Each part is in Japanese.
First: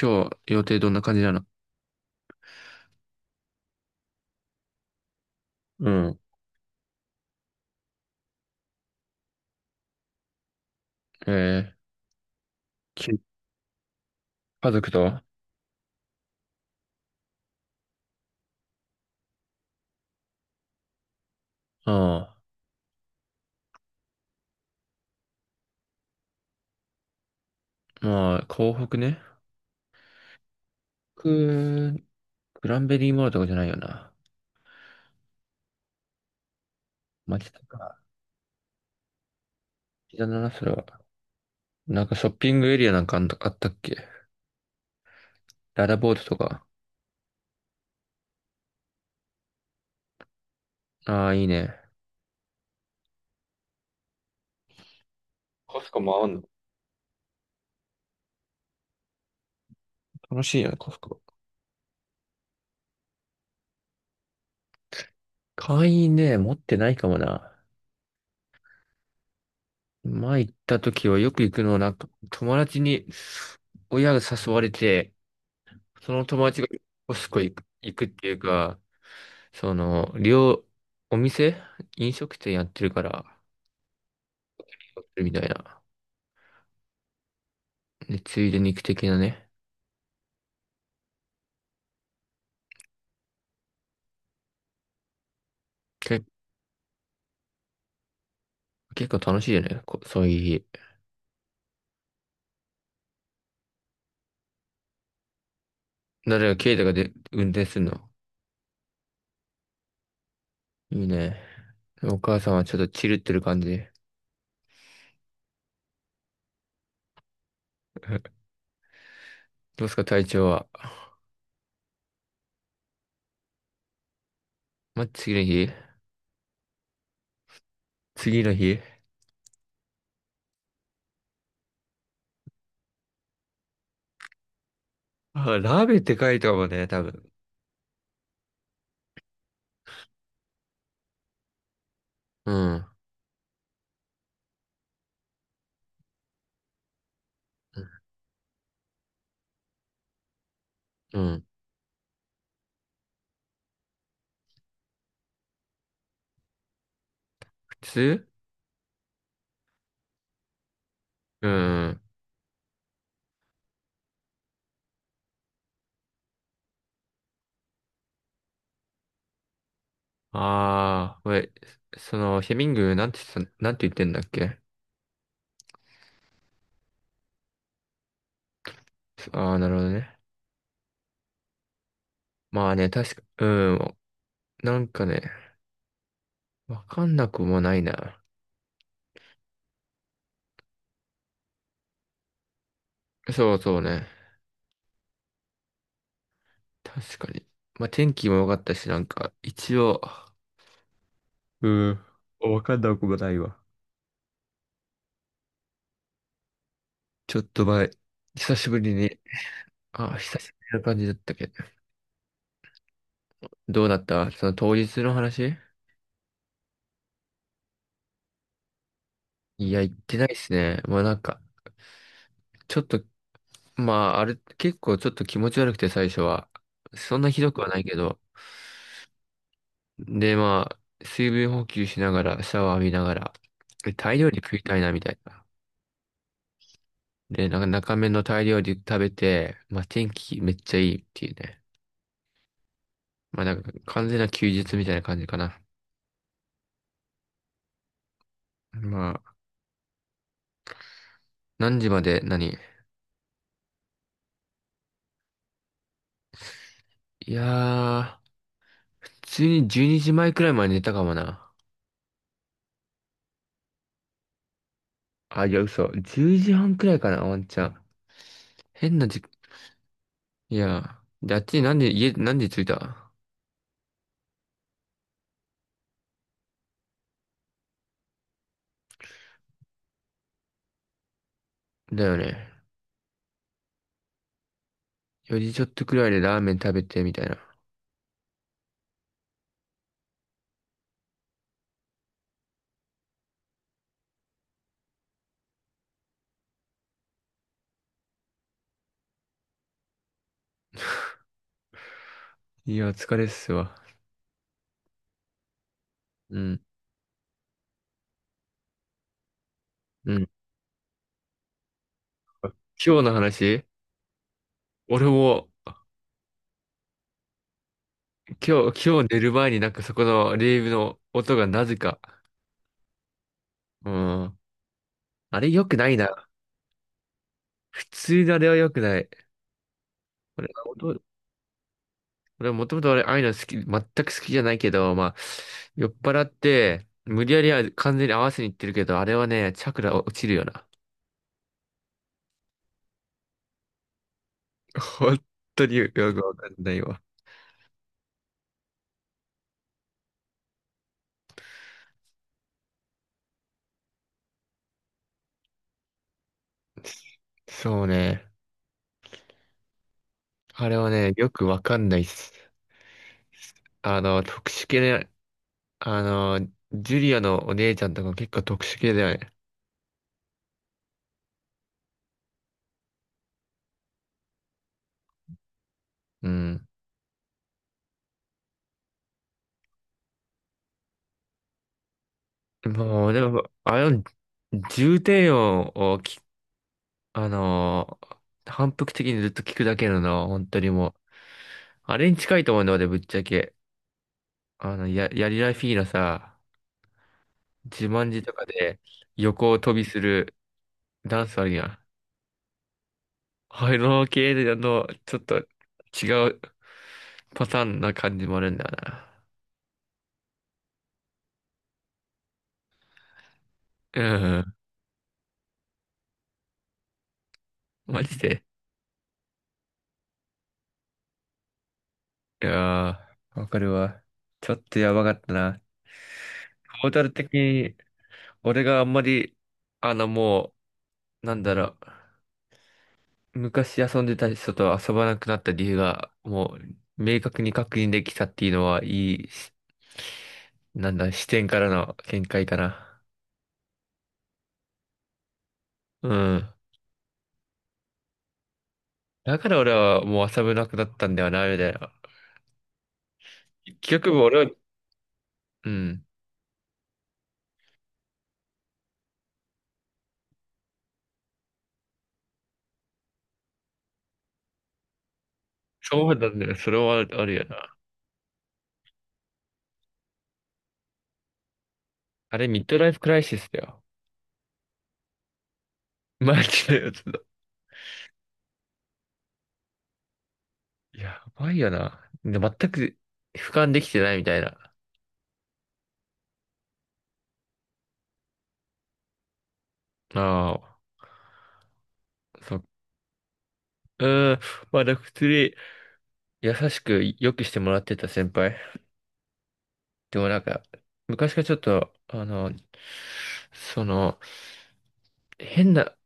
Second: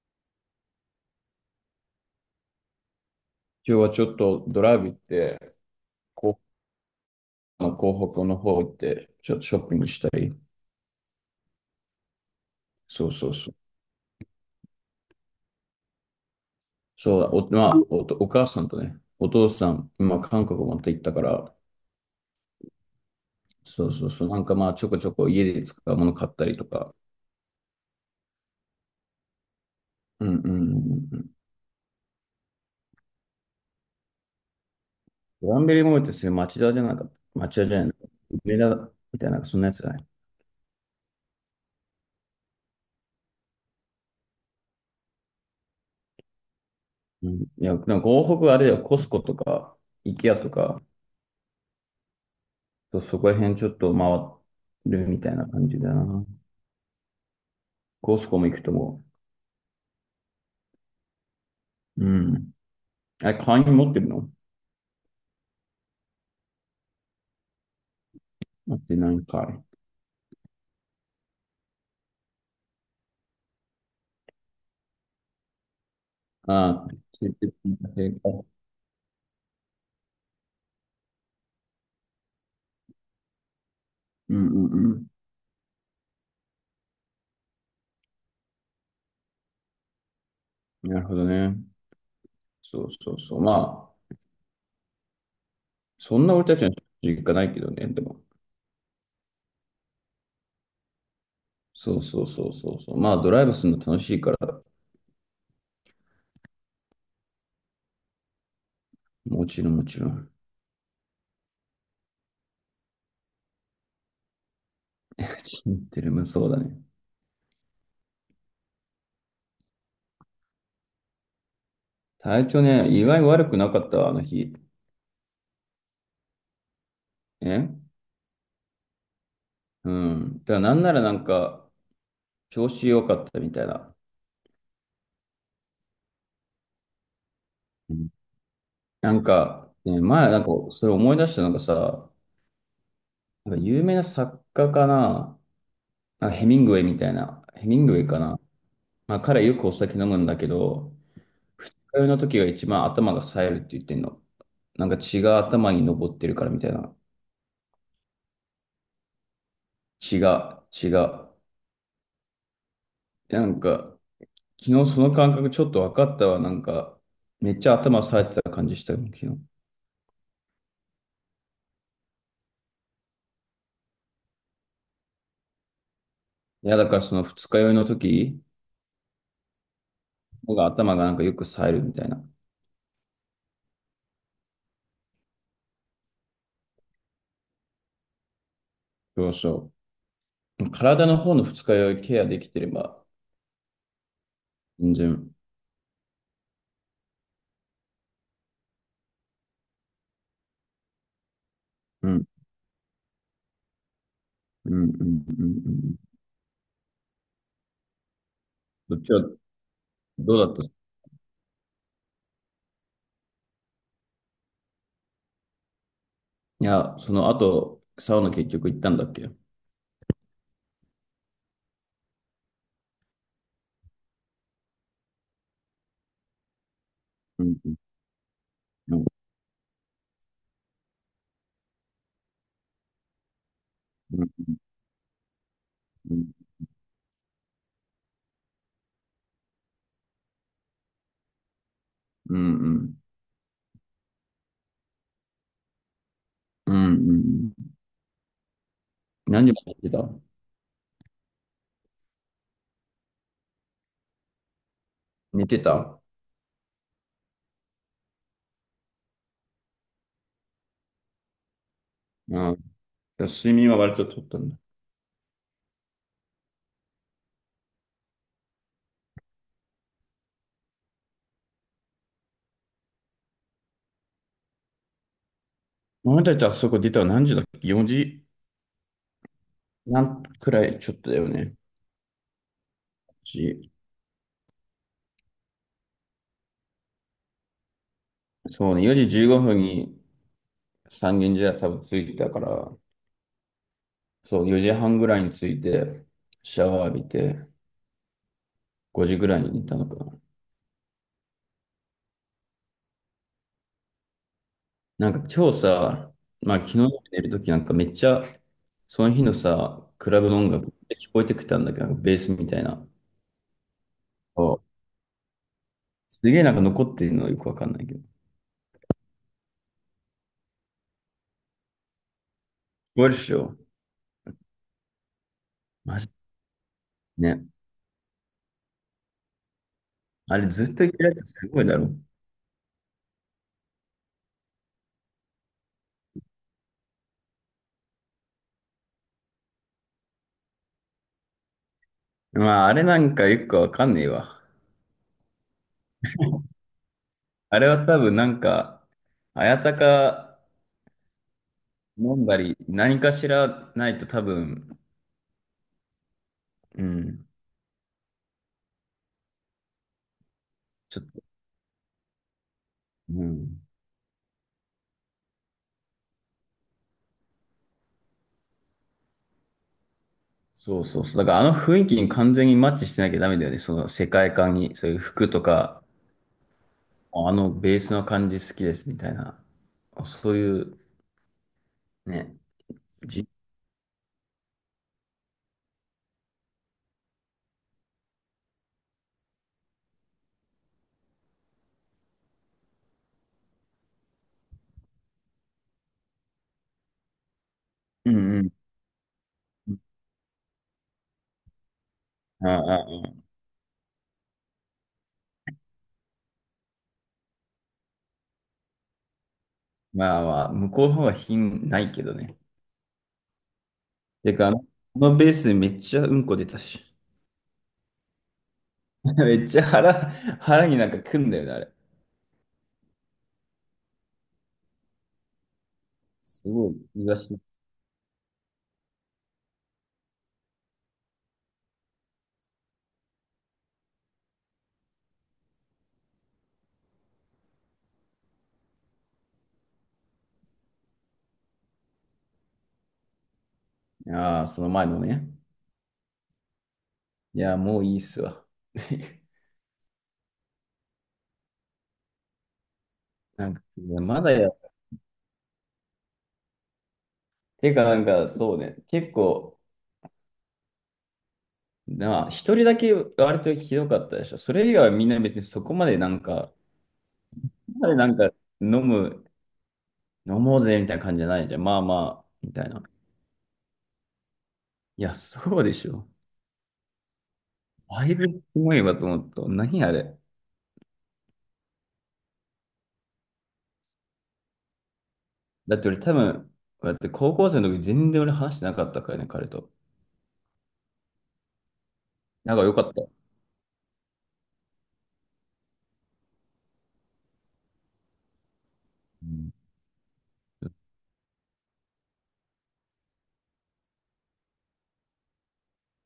今日予定どんな感じなの？今日はちょっとドライブ行って、うん。こ広北の方行って、ちょっとショッピングしたり。えー、そうそきうそう。家族とそうだ、まあ、お母さんとね、お父さん、まあ、韓国また行ったから、あ、そうそうそう。なんかまあ、ちょこちょこ家で使うもの買ったりとか。まあ、港北ね。うんうんうんうん。くグランベリーモールとかじゃないよな。グランベリーモールってそういう町田じゃなかった？街町と田じゃないの？か。梅田みたいな、そんなやつじゃない。膝だな、それは。なんかショッピングエリアなんかあったっけ？ララボートとか。うん、いや、でも港北はあれだよ、コスコとか、イケアとか、ああ、いいね。そうそこら辺ちょっと回るみたいな感じコスだコもな。あんの？コスコも行くとも。楽しいよね、コスコ。うん。あれ、会員持ってるの？会員ね、持ってないかもな。持ってないんかい。前行った時はよく行くのは、なんか友達に親が誘われて、その友達がああ、コつスいコて行るく、だ行くっけか？ていうか、その、お店飲食店やってるから、うんうんみたいな。で、ついで肉的なね。うん。なるほどね。そうそうそう。まあ、そけ、んな俺たちの実家ないけどね、でも。結構楽しいよね。そういう日。そうそうそうそうそう。まあ、ドライブするの楽しいから、誰が、ケイタが運転するの？もちろんもちろん。いいね。お母さんはちょっとチルってる感じ。知ってる、まあそうだね。どうすか、体調は？体調ね、意外に悪くなかったわ、あの日。ま、次の日え次の日うん。だからなんならなんか、調子良かったみたいな。あ、ラーメンって書いてかもんね、多分。うん。なんか、ね、前なんか、それ思い出したのがさ、うん。なんか有名な作家かな、なんかヘミングウェイみたいな、ヘミングウェイかな。まあ、彼よくお酒飲むんだけど、うん。通いの時が一番頭が冴えるって言ってんの。なんか血が頭に上ってるからみたいな。普通血が、血が。うん。なんか、昨日その感覚ちょっと分かったわ。なんか、めっちゃ頭冴えてた感じしたよ、昨日。ああ、これ、その、ヘミング、なんて言ってた、なんて言ってんだっけ？いや、だからその二日酔いの時ああー、なるほどね。のが頭がなんかよく冴えるみたいな。まあね、確か、うん、なんかね、わかんなくもないな。そうそう。体の方の二日酔いケアできてれば、そうそうね。全然。確かに。まあ天気も良かったし、なんか、一応、うん、うんわかんなくもないわ。うんうんうんうん。ちょっと前、久しぶりそっちに、はあ、ど久うだしった？ぶいりな感じだったけど。どうだった、その当日の話？や、その後、サウナ結局行ったんだっけ？いや、行ってないっすね。もうなんか、ちょっと、まあ、あれ、結構ちょっと気持ち悪くて最初は。そんなひうどんくはうんないけど、で、まあ、水分補給しながら、シャワー浴びながら、でタイうん料理食いたいな、みたいな。うんで、なんか中目のタイ料理食べて、まあ天気めっちゃいいっていうね。うんうんまあなんか完全な休日みたいな感じかな。うんうん。まあ、何時まで寝てた？何時まで何？寝てた？いやー、普通に12時前くらいまで寝たかもな。ああ、睡眠は割と取ったんだ。あ、いや、嘘。10時半くらいかな、ワンチャン。変な時、いやー、で、あっちに何で、家、何時着いた？お前たちあそこ出たの何時だっけ？ 4 時なんくらいちょっとだよね。だよね。し4時ちょっとくらいでラーメン食べて、みたいな。そうね、4時15分に三軒茶屋多分着いたから、そう、4時半ぐらいに着いて、シャワー浴びて、5時ぐらいに寝たのか。いや、疲れっすわ。なんか今日さ、うまあん。昨日の夜寝るときなんかめっちゃ、その日のさ、クうラん。ブの音楽って聞こえてきたんだけど、なんかベースみたいな。今日の話？そう。俺も、すげえなんか残ってるのよくわかんないけど。聞今日寝る前になんかそこのレイブの音がなぜか。こえるっしょ？うん。あれ良くないマジな。ね。普通のあれは良くない。あ俺、れずっと言って音るやつすごいだろ。俺もともとああいうの好き、全く好きじゃないけど、まあ、酔っ払って、無理やりは完全に合わせにいってるけど、あれはね、チャクラ落ちるよな。まああれなんかよくわかんねえわ。本当によくわかんないわ。あれは多分なんか、あやたか飲んだり、何かしらないと多分、うん、そうね。あれはちょっね、と、よくわかんないっす。うん。あの、特殊系あの、ジュリアのお姉ちゃんとか結構特殊系だよね。そうそうそう。だからあの雰囲気に完全にマッチしてなきゃダメだよね。その世界観に、そういう服とか、うん。あのベースの感じ好きですみたいな。そういう、ね。もう、でじ、も、あの、重低音をき、あのー、反復的にずっと聞くだけのな、本当にもう。あれに近いと思うんだ、俺、ぶっちゃけ。あの、やりらフィーのさ、自慢うん自とうかん。で横を飛びするダンスあるやん。ああ、ああ、あの系の、ちょっと違うパターンな感じもあるんだよな。まあまあ、向こうの方が品ないけどね。うてか、あん。のあのベースめっちゃうんこ出たし。マジで。めっちゃ腹になんかくんだよね、あれ。いやー、わかるわ。ちょっとやばかったな。すごい、トータ言ルわ的し。に、俺があんまり、あの、もう、なんだろう、昔遊んでた人と遊ばなくなった理由が、もう、明確に確認できたっていうのは、いいし、なんだ、視点からの見解かな。ああ、その前のね。うん。いや、もういいっすわ。だから俺はもう遊べなくなったんだよな、みたいな。なんか、い結や局まだ俺や、は、うん。てかなんか、そうね。結構、なあ、一人だけ割とひどかったでしょ。それ以外はみんな別にそこまでそなうんなんだか、よ。それはあるよそな。こまでなんか飲む、飲もうぜみたいな感じじゃないじゃん。まあまあ、あれ、みミッたいドな。ライフクライシスだよ。いや、そうでしょ。マジでやつだ。だいぶすごいわと思った。何あれ。やばいよな。で、全く俯瞰できてないみたいな。だって俺多分、だって高校生の時全然俺話してなかったからね、彼と。ああ、なそんかっ良かった。うーん。まあ、なんか普通に優しく良くしてもらってた先輩。うでもなんか、昔からちょっと、あの、その、変な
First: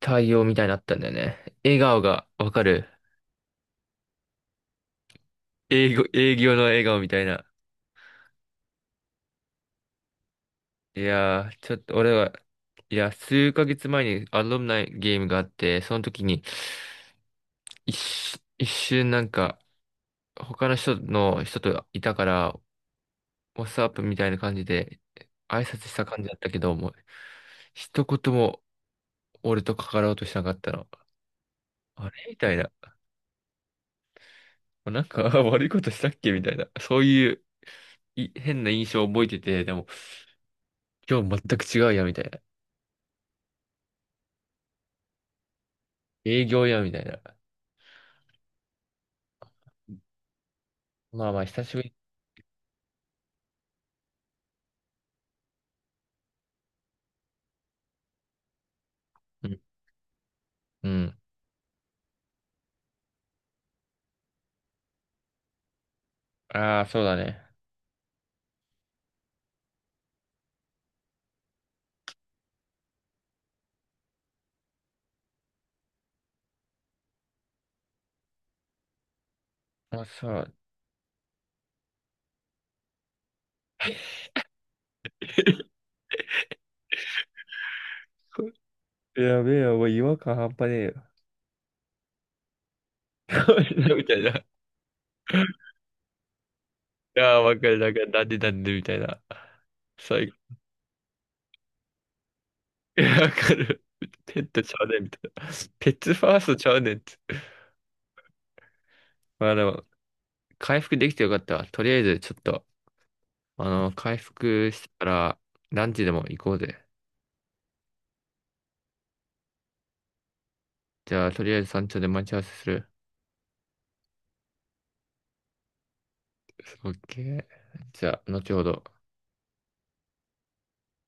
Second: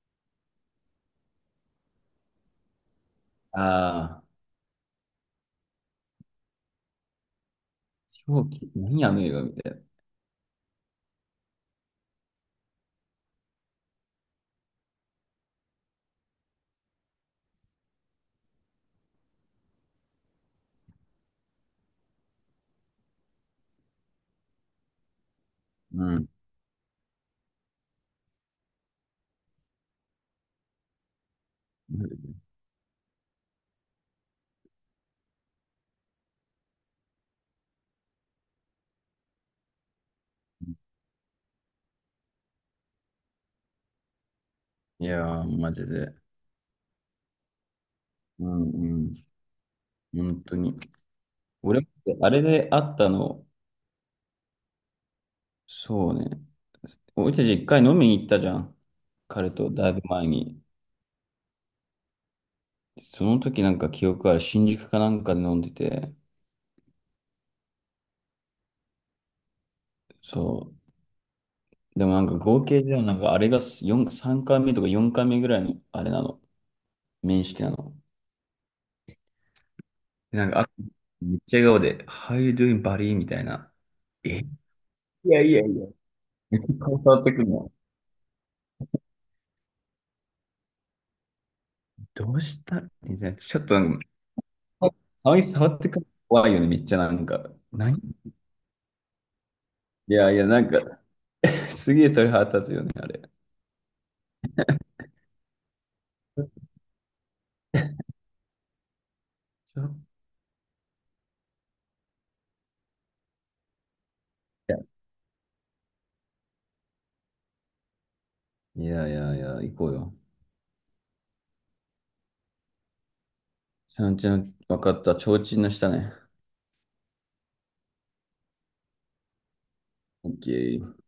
対応みたいになったんだよね。笑顔がわかる。ああ営業の笑顔みたいな。ー、何あの映画みたいいやー、ちょっと俺は、いや、数ヶ月前にアロムナイゲームがあって、その時に、一瞬なんか、他の人といたから、ワッツアップみたいな感じで挨拶したな。う感じん。だったけど、もう一言も俺と関わろうとしなかったの。あれみたいな。なんか 悪いことしたっけみたいな。そういう変な印象を覚えてて、でも今日全く違うや、みたいな。いやー、マジで。営業や、みたいな。うんうん。本当に。まあまあ、久しぶ俺、り。あれで会ったの、そうね。俺たち一回飲みに行ったじゃん。う彼ん。とだいぶ前に。うん。その時なんか記憶ある新宿かなんかで飲んでて。ああ、そうだね。そう。でもなんか合計ではなんかあれが4、3回目とか4回目ぐらいのあれなの。面識なの。あ、そでなんう。かあめっちゃ笑顔で、How you doing, buddy? みたいな。え、いやいやい や。めっちゃ顔触ってくるの。やべえよ、もう違和感半端ねえよ。どうしたみたいな。ちょっとな んか、みたいな。顔に触ってくるの怖いよね、めっちゃなあんあ、か。わかる、なん何？か、なんでなんでみたいな。いや最いや、なんか。すげえ鳥肌立つよね、いあれ。や、ちわかる。ペットちゃうねんみたいな。ペットファーストちゃうねんって。まあでょも、っと回復できてよかったわ。とりあえず、ちょっと、あの、回復したら、ランチでも行こうぜ。いやいやいやいや、行こうよ。じゃあ、とりあえず山頂で待ち合わせする。サンんちゃん、わかった。提灯の下ね。オッケー。じゃあ、後ほど。オッケー。